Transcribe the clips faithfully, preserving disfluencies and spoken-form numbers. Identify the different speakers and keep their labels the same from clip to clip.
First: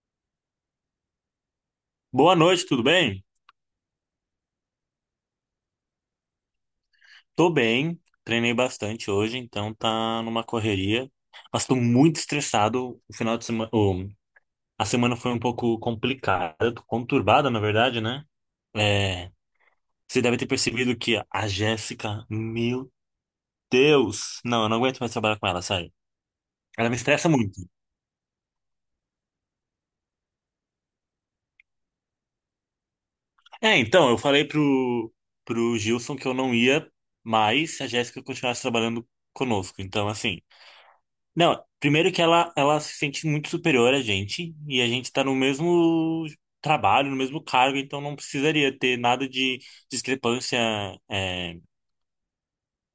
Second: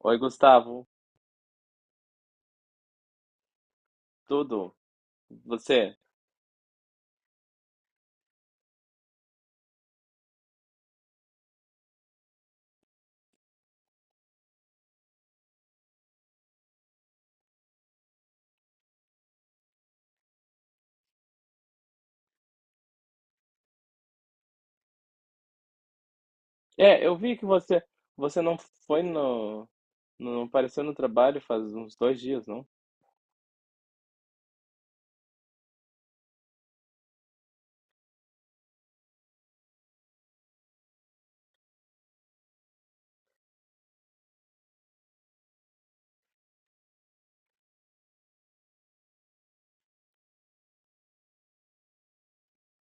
Speaker 1: Oi, Gustavo.
Speaker 2: Boa noite, tudo bem?
Speaker 1: Tudo? Você?
Speaker 2: Tô bem, treinei bastante hoje, então tá numa correria, mas tô muito estressado. O final de semana, o- a semana foi um pouco complicada, conturbada, na verdade, né? É, você deve ter percebido que a Jéssica, meu Deus, não, eu não aguento mais trabalhar com ela, sério. Ela me
Speaker 1: É, eu
Speaker 2: estressa
Speaker 1: vi que
Speaker 2: muito.
Speaker 1: você você não foi no não apareceu no trabalho faz uns dois dias, não?
Speaker 2: É, então, eu falei pro, pro Gilson que eu não ia mais se a Jéssica continuasse trabalhando conosco, então assim. Não, primeiro que ela, ela se sente muito superior a gente, e a gente tá no mesmo trabalho, no mesmo cargo, então não precisaria ter nada de discrepância, é,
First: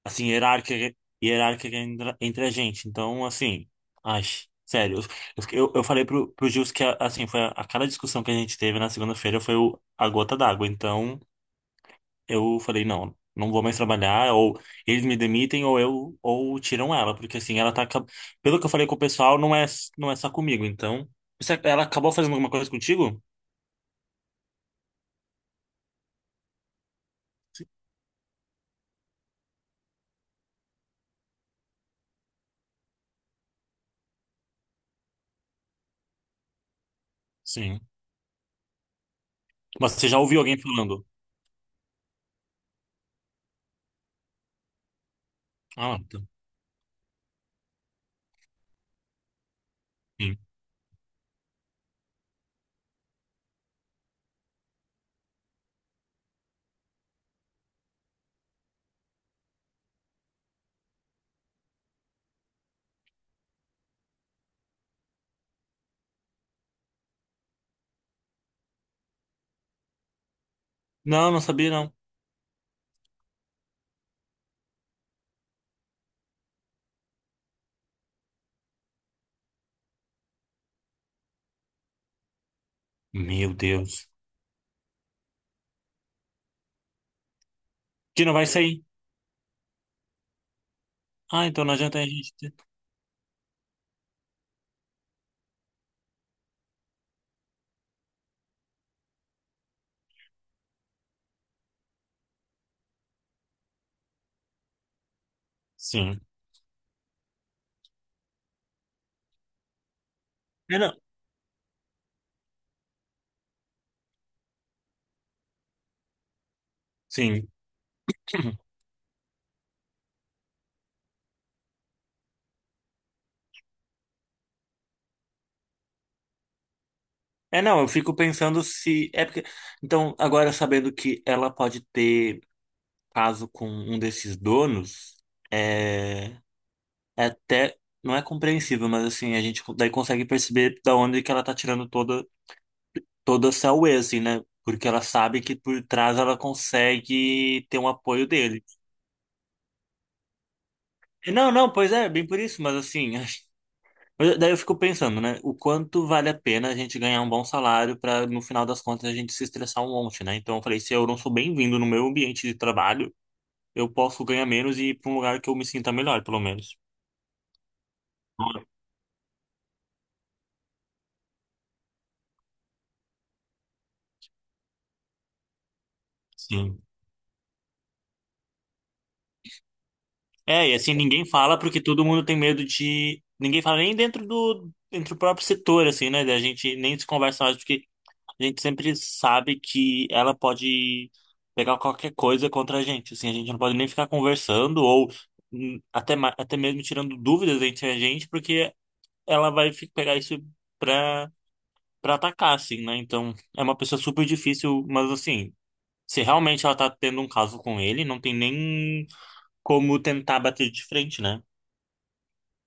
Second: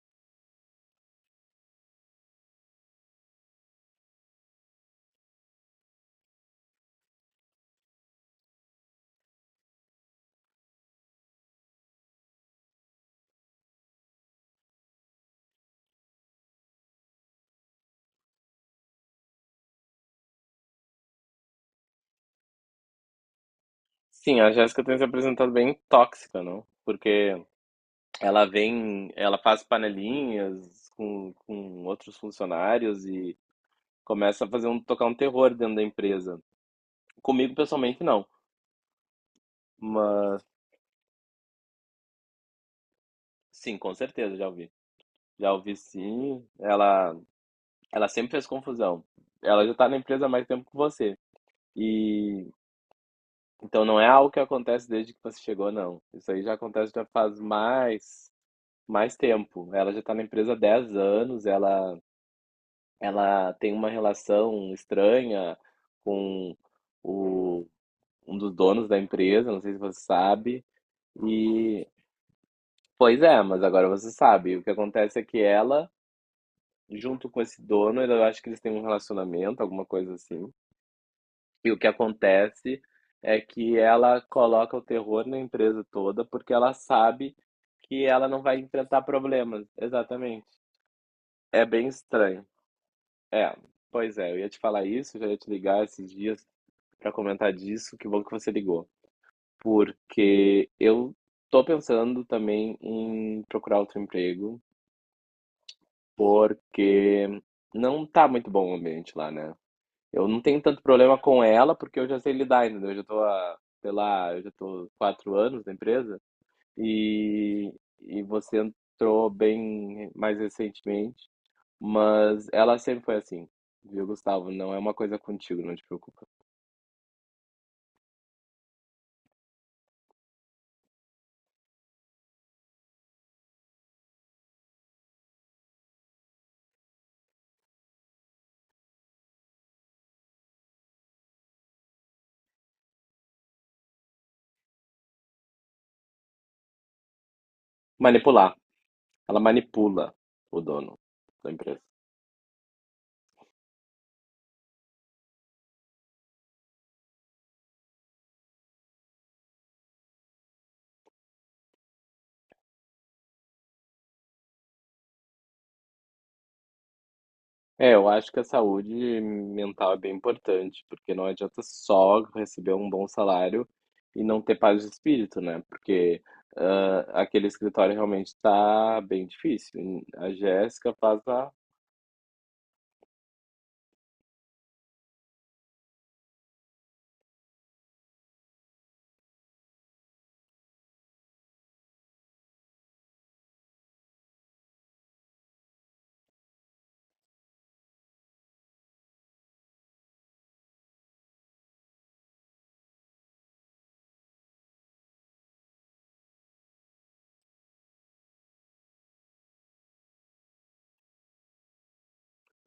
Speaker 2: assim, hierárquica, hierárquica entre entre a gente. Então, assim, ai, sério, eu, eu, eu falei pro, pro Gils que, assim, foi a, aquela discussão que a gente teve na segunda-feira foi o, a gota d'água, então eu falei, não, não vou mais trabalhar, ou eles me demitem, ou eu, ou tiram ela, porque assim, ela tá, acab- pelo que eu falei com o pessoal, não é, não é só comigo, então, Você- ela acabou fazendo alguma coisa contigo?
Speaker 1: Sim, a Jéssica tem se apresentado bem tóxica, não? Porque ela vem, ela faz panelinhas com, com outros funcionários e começa a fazer um tocar um terror dentro da empresa. Comigo
Speaker 2: Sim.
Speaker 1: pessoalmente não,
Speaker 2: Mas você já ouviu
Speaker 1: mas
Speaker 2: alguém falando?
Speaker 1: sim, com certeza já ouvi. Já ouvi,
Speaker 2: Ah, tá.
Speaker 1: sim. Ela ela sempre fez confusão. Ela já tá na empresa há
Speaker 2: Sim.
Speaker 1: mais tempo que você. E então não é algo que acontece desde que você chegou, não. Isso aí já acontece, já faz mais mais tempo. Ela já está na empresa há dez anos, ela ela tem uma relação estranha com o um dos donos da empresa, não sei se você sabe.
Speaker 2: Não, não sabia,
Speaker 1: E
Speaker 2: não.
Speaker 1: pois é, mas agora você sabe. O que acontece é que ela, junto com esse dono, eu acho que eles têm um relacionamento, alguma coisa assim. E o que acontece é
Speaker 2: Meu
Speaker 1: que
Speaker 2: Deus.
Speaker 1: ela coloca o terror na empresa toda porque ela sabe que
Speaker 2: Que
Speaker 1: ela
Speaker 2: não
Speaker 1: não
Speaker 2: vai
Speaker 1: vai
Speaker 2: sair.
Speaker 1: enfrentar problemas. Exatamente.
Speaker 2: Ah, então
Speaker 1: É
Speaker 2: não
Speaker 1: bem
Speaker 2: adianta a gente.
Speaker 1: estranho.
Speaker 2: ter-
Speaker 1: É, pois é, eu ia te falar isso, já ia te ligar esses dias para comentar disso, que bom que você ligou. Porque eu tô pensando também em procurar outro emprego,
Speaker 2: Sim.
Speaker 1: porque não tá muito bom o ambiente lá, né? Eu não tenho
Speaker 2: É,
Speaker 1: tanto
Speaker 2: não.
Speaker 1: problema com ela, porque eu já sei lidar, entendeu? Eu já tô há, sei lá, eu já tô quatro anos na empresa
Speaker 2: Sim.
Speaker 1: e, e você entrou bem mais recentemente, mas ela sempre foi assim, viu, Gustavo? Não é uma coisa contigo, não te preocupa.
Speaker 2: É, não, eu fico pensando se. É porque. Então, agora sabendo que ela pode ter caso com um desses donos, é. É até não é compreensível, mas assim, a gente co- daí consegue perceber da onde que ela tá tirando toda toda essa whey, assim, né? Porque ela sabe que por trás ela consegue ter um apoio
Speaker 1: Manipular.
Speaker 2: dele.
Speaker 1: Ela manipula o dono
Speaker 2: E não,
Speaker 1: da
Speaker 2: não,
Speaker 1: empresa.
Speaker 2: pois é, bem por isso, mas assim, mas daí eu fico pensando, né? O quanto vale a pena a gente ganhar um bom salário para no final das contas a gente se estressar um monte, né? Então eu falei, se eu não sou bem-vindo no meu ambiente de trabalho, eu posso ganhar menos e ir para um lugar que eu me sinta melhor, pelo menos.
Speaker 1: É, eu acho que a saúde mental é bem importante, porque não adianta só receber um bom salário e não ter paz de espírito, né? Porque
Speaker 2: Sim.
Speaker 1: ah, aquele escritório realmente está bem difícil. A
Speaker 2: É, e assim
Speaker 1: Jéssica faz
Speaker 2: ninguém
Speaker 1: a
Speaker 2: fala porque todo mundo tem medo de. Ninguém fala nem dentro do, dentro do próprio setor, assim, né? A gente nem se conversa mais porque a gente sempre sabe que ela pode pegar qualquer coisa contra a gente. Assim, a gente não pode nem ficar conversando ou hum, até, ma- até mesmo tirando dúvidas entre a gente, porque ela vai fi- pegar isso pra, pra atacar, assim, né? Então é uma pessoa super difícil, mas assim, se realmente ela tá tendo um caso com ele, não tem nem como tentar bater de frente, né?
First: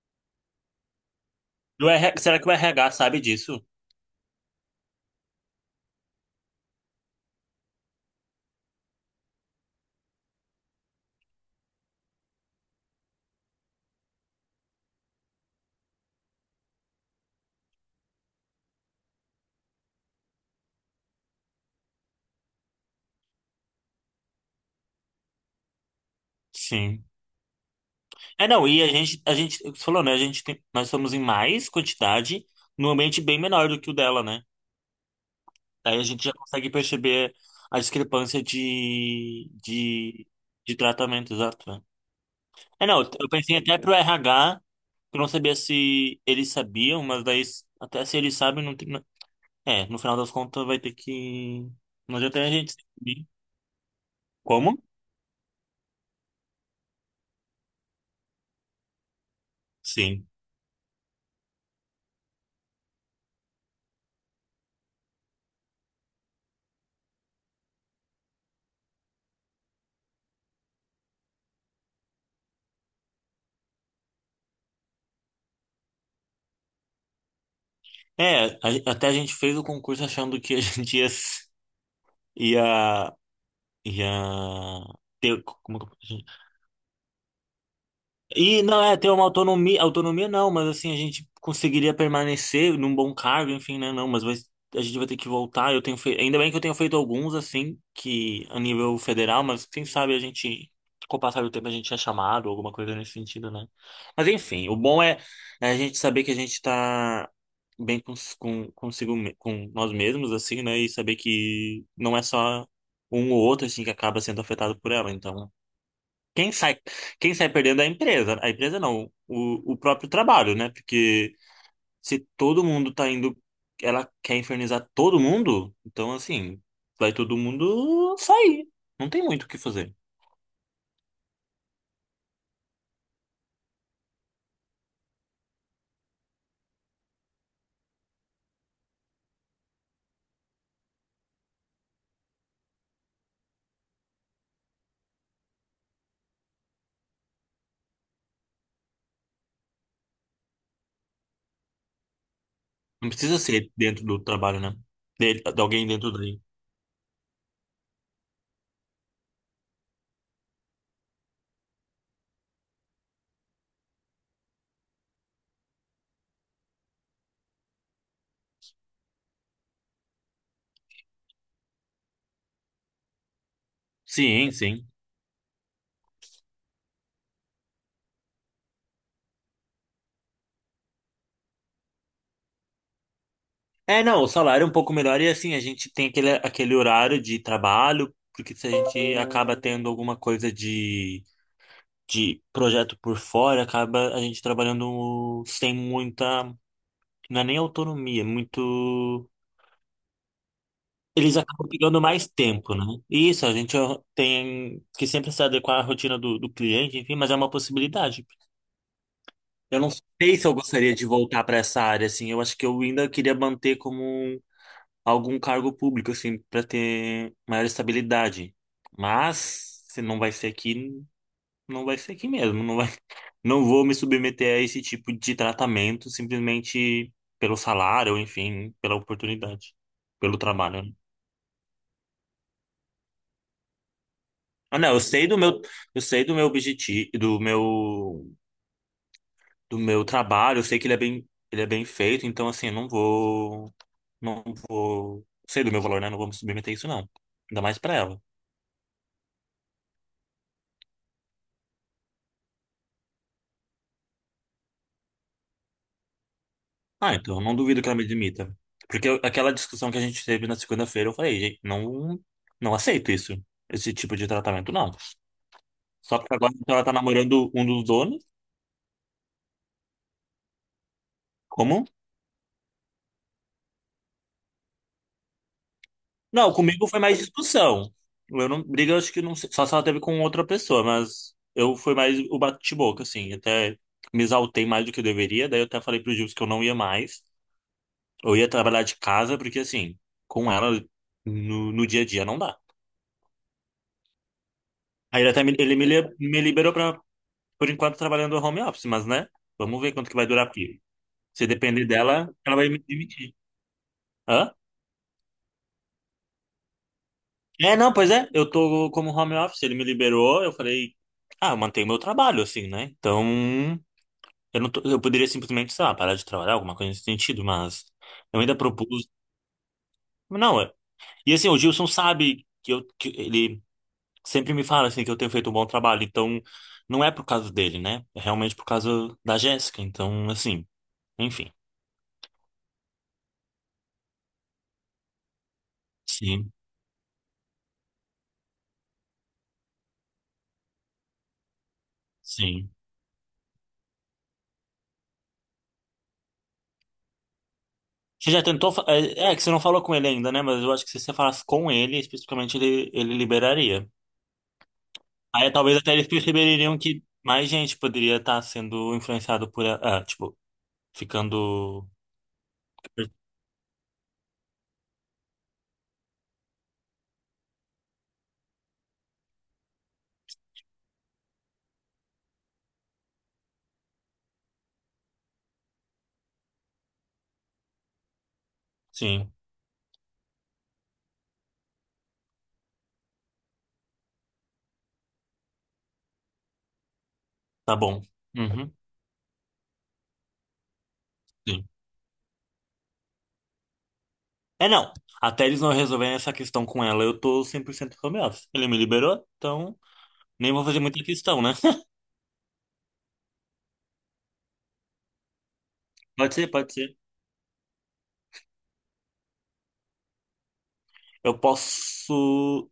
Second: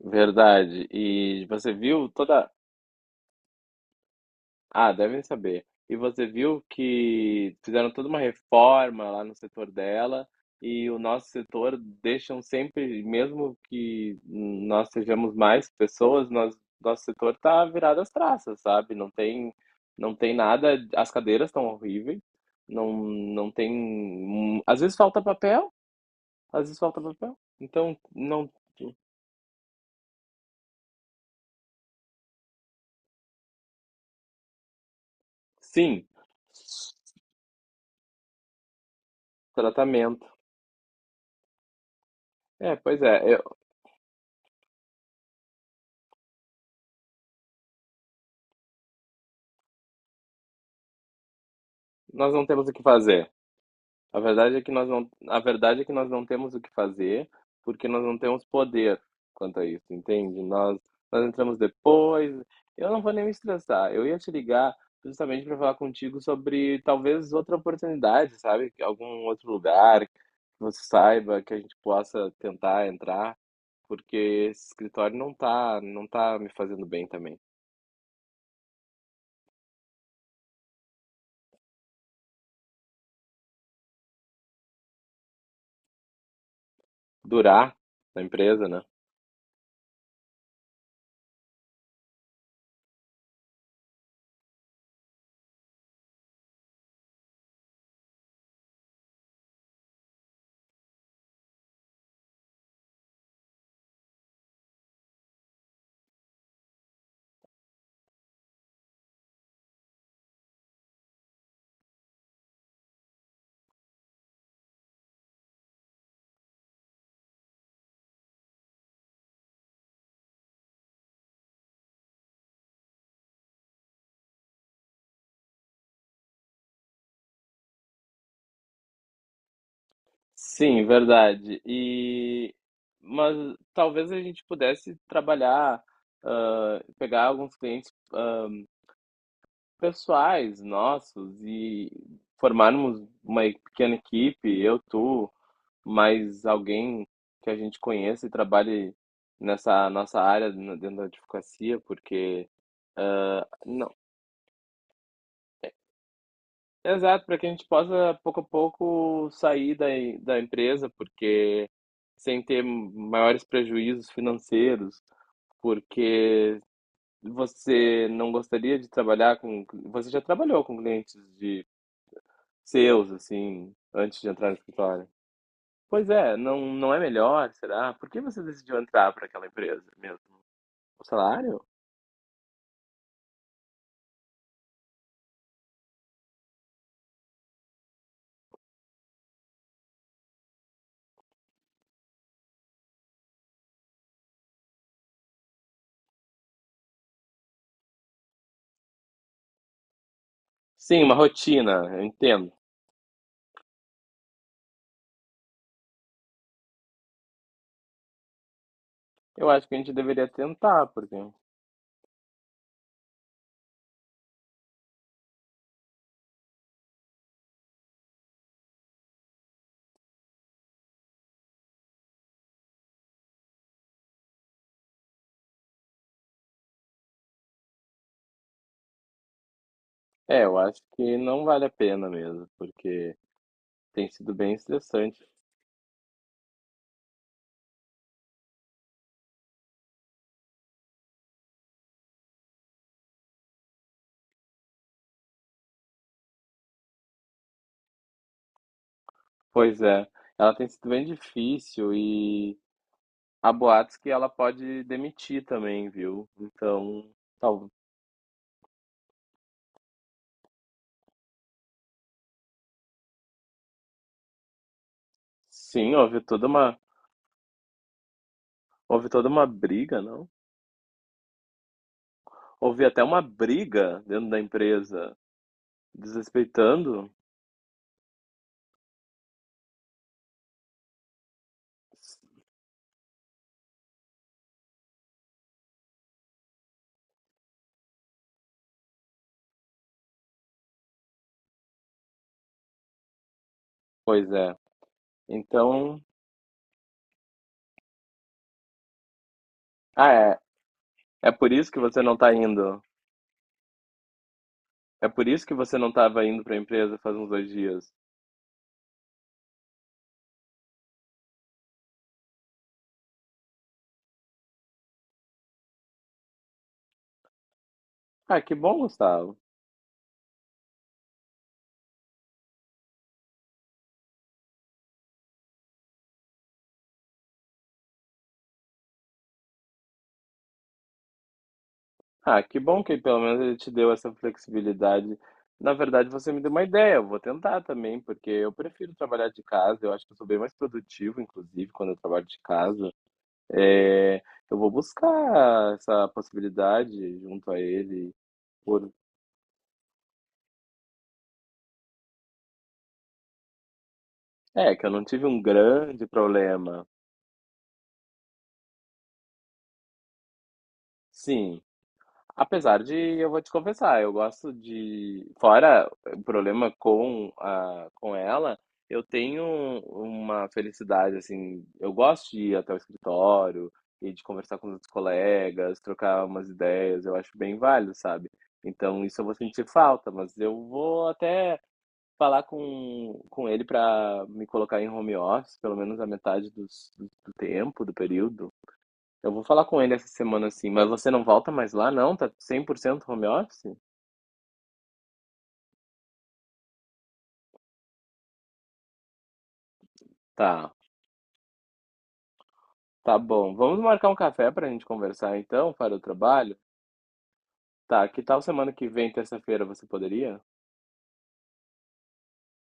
Speaker 1: verdade. E você
Speaker 2: Do
Speaker 1: viu
Speaker 2: R H, será que
Speaker 1: toda.
Speaker 2: o R H sabe disso?
Speaker 1: Ah, devem saber. E você viu que fizeram toda uma reforma lá no setor dela, e o nosso setor deixam sempre, mesmo que nós sejamos mais pessoas, nós, nosso setor tá virado às traças, sabe? Não tem, não tem nada, as cadeiras estão horríveis, não, não tem, às vezes falta papel, às vezes falta
Speaker 2: Sim.
Speaker 1: papel. Então, não,
Speaker 2: É, não, e a gente, a gente, você falou, né? A gente tem, nós somos em mais quantidade, num ambiente bem menor do que o dela, né? Daí a
Speaker 1: sim,
Speaker 2: gente já consegue perceber a discrepância de, de,
Speaker 1: tratamento.
Speaker 2: de tratamento, exato. Né?
Speaker 1: É,
Speaker 2: É,
Speaker 1: pois
Speaker 2: não, eu
Speaker 1: é,
Speaker 2: pensei
Speaker 1: eu-
Speaker 2: até pro R H, que eu não sabia se eles sabiam, mas daí, s- até se eles sabem, não tem. É, no final das contas vai ter que. Não
Speaker 1: nós
Speaker 2: adianta
Speaker 1: não
Speaker 2: a
Speaker 1: temos o
Speaker 2: gente.
Speaker 1: que
Speaker 2: Saber.
Speaker 1: fazer. A verdade é que
Speaker 2: Como?
Speaker 1: nós não, a verdade é que nós não temos o que fazer, porque nós não temos poder quanto a isso,
Speaker 2: Sim.
Speaker 1: entende? Nós, nós entramos depois. Eu não vou nem me estressar. Eu ia te ligar justamente para falar contigo sobre talvez outra oportunidade, sabe? Algum outro lugar que você saiba que a gente possa tentar entrar, porque esse escritório não tá, não tá me fazendo bem também.
Speaker 2: É, a- até a gente fez o concurso achando que a gente ia, s- ia, ia ter, como que eu-
Speaker 1: Durar na
Speaker 2: E
Speaker 1: empresa,
Speaker 2: não
Speaker 1: né?
Speaker 2: é ter uma autonomia, autonomia não, mas assim a gente conseguiria permanecer num bom cargo, enfim, né? Não, mas vai- a gente vai ter que voltar. Eu tenho feito, ainda bem que eu tenho feito alguns assim que a nível federal, mas quem sabe a gente com o passar do tempo a gente é chamado, alguma coisa nesse sentido, né? Mas enfim, o bom é, é a gente saber que a gente tá bem com, com consigo me- com nós mesmos assim, né? E saber que não é só um ou outro assim que acaba sendo afetado por ela, então quem sai, quem sai perdendo é a empresa. A empresa não, o, o próprio trabalho, né? Porque se todo mundo tá indo, ela quer infernizar todo mundo, então assim, vai todo mundo sair. Não tem muito o que fazer.
Speaker 1: Sim, verdade. E mas talvez a gente pudesse trabalhar, ah, pegar alguns clientes, ah, pessoais nossos e formarmos uma pequena equipe, eu, tu, mais alguém que a gente conheça e trabalhe nessa nossa área no- dentro da advocacia, porque
Speaker 2: Não precisa ser
Speaker 1: não,
Speaker 2: dentro do trabalho, né? De, de alguém dentro daí.
Speaker 1: exato, para que a gente possa, pouco a pouco, sair da, da empresa, porque sem ter maiores prejuízos financeiros. Porque você não gostaria de trabalhar com. Você já trabalhou com clientes de seus, assim, antes de entrar
Speaker 2: Sim,
Speaker 1: no
Speaker 2: sim.
Speaker 1: escritório? Pois é, não, não é melhor, será? Por que você decidiu entrar para aquela empresa mesmo? O salário?
Speaker 2: É, não, o salário é um pouco melhor e assim, a gente tem aquele, aquele horário de trabalho, porque se a gente acaba tendo alguma coisa de de projeto por fora, acaba a gente trabalhando sem muita, não é nem autonomia, é muito.
Speaker 1: Sim, uma
Speaker 2: Eles acabam
Speaker 1: rotina,
Speaker 2: pegando
Speaker 1: eu
Speaker 2: mais
Speaker 1: entendo.
Speaker 2: tempo, né? E isso, a gente tem que sempre se adequar à rotina do, do cliente, enfim, mas é uma possibilidade.
Speaker 1: Eu acho que a
Speaker 2: Eu não
Speaker 1: gente deveria
Speaker 2: sei se eu
Speaker 1: tentar,
Speaker 2: gostaria de
Speaker 1: porque.
Speaker 2: voltar para essa área, assim, eu acho que eu ainda queria manter como um- algum cargo público, assim, para ter maior estabilidade. Mas, se não vai ser aqui, não vai ser aqui mesmo, não vai não vou me submeter a esse tipo de tratamento simplesmente pelo salário, enfim, pela oportunidade, pelo
Speaker 1: É, eu acho
Speaker 2: trabalho. Né?
Speaker 1: que não vale a pena mesmo, porque tem sido bem
Speaker 2: Ah, não, eu
Speaker 1: estressante.
Speaker 2: sei do meu, eu sei do meu objetivo, do meu, do meu trabalho, eu sei que ele é bem, ele é bem feito, então assim, eu não vou, não vou, sei do meu valor, né? Não vou me submeter a isso não. Ainda mais pra ela.
Speaker 1: Pois é, ela tem sido bem difícil e. Há boatos que ela pode demitir também, viu? Então,
Speaker 2: Ah, então eu não
Speaker 1: tal,
Speaker 2: duvido que ela me demita. Porque eu- aquela discussão que a gente teve na segunda-feira, eu falei, gente, não, não aceito isso, esse tipo de tratamento, não.
Speaker 1: sim,
Speaker 2: Só
Speaker 1: houve
Speaker 2: porque
Speaker 1: toda
Speaker 2: agora então,
Speaker 1: uma,
Speaker 2: ela tá namorando um dos donos?
Speaker 1: houve toda uma briga, não?
Speaker 2: Como?
Speaker 1: Houve até uma briga dentro da empresa,
Speaker 2: Não, comigo foi
Speaker 1: desrespeitando.
Speaker 2: mais discussão. Eu não, briga, eu acho que não sei, só se ela teve com outra pessoa, mas eu fui mais o bate-boca, assim. Até me exaltei mais do que eu deveria, daí eu até falei pro Gil que eu não ia mais. Eu ia trabalhar de casa, porque assim, com ela no, no dia a dia não dá.
Speaker 1: Pois é.
Speaker 2: Aí ele até me, ele me,
Speaker 1: Então,
Speaker 2: li- me liberou pra, por enquanto, trabalhando home office, mas né? Vamos ver quanto
Speaker 1: ah,
Speaker 2: que vai
Speaker 1: é.
Speaker 2: durar a pira.
Speaker 1: É
Speaker 2: Se
Speaker 1: por isso que
Speaker 2: depender
Speaker 1: você não
Speaker 2: dela,
Speaker 1: tá
Speaker 2: ela vai me
Speaker 1: indo.
Speaker 2: demitir. Hã?
Speaker 1: É por isso que você não tava indo pra empresa faz uns dois
Speaker 2: É, não,
Speaker 1: dias.
Speaker 2: pois é, eu tô como home office, ele me liberou, eu falei, ah, eu mantenho meu trabalho, assim, né? Então, eu não tô- eu poderia simplesmente, sei lá, parar de trabalhar, alguma coisa nesse sentido, mas eu
Speaker 1: Ah, que
Speaker 2: ainda
Speaker 1: bom,
Speaker 2: propus,
Speaker 1: Gustavo.
Speaker 2: não, é- e assim, o Gilson sabe que eu, que ele sempre me fala, assim, que eu tenho feito um bom trabalho, então, não é por causa dele, né? É realmente por causa da Jéssica, então, assim, enfim,
Speaker 1: Ah, que bom que pelo menos ele te deu essa flexibilidade. Na verdade, você me deu
Speaker 2: sim,
Speaker 1: uma ideia, eu vou tentar também, porque eu prefiro trabalhar de casa, eu acho que eu sou bem mais produtivo, inclusive, quando eu trabalho de
Speaker 2: sim.
Speaker 1: casa. É, eu vou buscar essa possibilidade junto a ele,
Speaker 2: Você já tentou, fa-
Speaker 1: por...
Speaker 2: é, é que você não falou com ele ainda, né? Mas eu acho que se você falasse com ele, especificamente, ele, ele liberaria.
Speaker 1: É, que eu não tive um
Speaker 2: Aí talvez até eles
Speaker 1: grande
Speaker 2: perceberiam
Speaker 1: problema.
Speaker 2: que mais gente poderia estar sendo influenciado por. a- Ah, tipo,
Speaker 1: Sim,
Speaker 2: ficando.
Speaker 1: apesar de, eu vou te confessar, eu gosto de. Fora o problema com, a, com ela, eu tenho uma felicidade, assim. Eu gosto de ir até o escritório e de conversar com os outros colegas, trocar umas ideias, eu acho bem válido, sabe? Então, isso eu
Speaker 2: Sim,
Speaker 1: vou sentir falta, mas eu vou até falar com, com ele para me colocar em home office, pelo menos a metade dos, do, do
Speaker 2: tá
Speaker 1: tempo, do
Speaker 2: bom.
Speaker 1: período,
Speaker 2: Uhum,
Speaker 1: eu vou falar com ele essa semana assim, mas você não volta
Speaker 2: sim.
Speaker 1: mais lá, não? Tá cem por cento home office?
Speaker 2: É, não. Até eles não resolverem essa questão com ela, eu tô cem por cento home office. Ele me liberou, então nem vou
Speaker 1: Tá,
Speaker 2: fazer muita questão, né?
Speaker 1: tá bom. Vamos marcar um café pra gente conversar então, para o
Speaker 2: Pode ser,
Speaker 1: trabalho?
Speaker 2: pode ser.
Speaker 1: Tá, que tal semana que vem, terça-feira, você poderia?
Speaker 2: Eu posso.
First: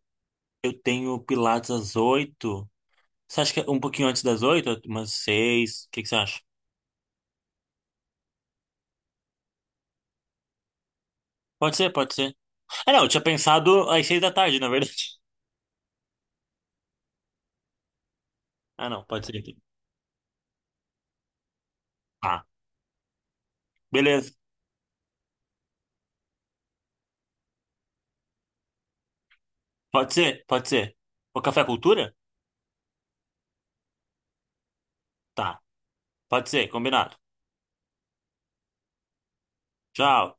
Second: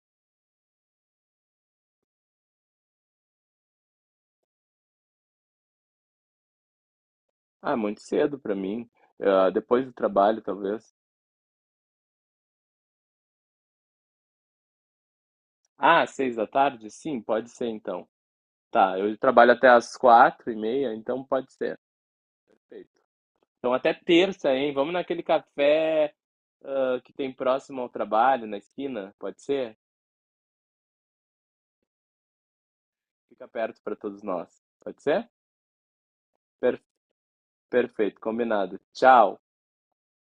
Speaker 2: Eu tenho Pilates às oito. Você acha que é um pouquinho antes das oito? Umas seis? O que que você acha?
Speaker 1: Ah, muito cedo pra mim. Ah, depois do trabalho, talvez.
Speaker 2: Pode ser, pode ser. Ah, não, eu tinha pensado às seis da tarde, na verdade.
Speaker 1: Ah, seis da tarde? Sim, pode ser então.
Speaker 2: Ah,
Speaker 1: Tá,
Speaker 2: não,
Speaker 1: eu
Speaker 2: pode ser
Speaker 1: trabalho
Speaker 2: então.
Speaker 1: até às quatro e meia, então pode ser. Perfeito. Então até
Speaker 2: Beleza.
Speaker 1: terça, hein? Vamos naquele café, ah, que tem próximo ao trabalho, na esquina, pode ser?
Speaker 2: Pode ser? Pode ser. O Café Cultura?
Speaker 1: Fica perto para todos nós. Pode ser?
Speaker 2: Tá. Pode ser,
Speaker 1: Per-
Speaker 2: combinado.
Speaker 1: perfeito, combinado. Tchau.
Speaker 2: Tchau.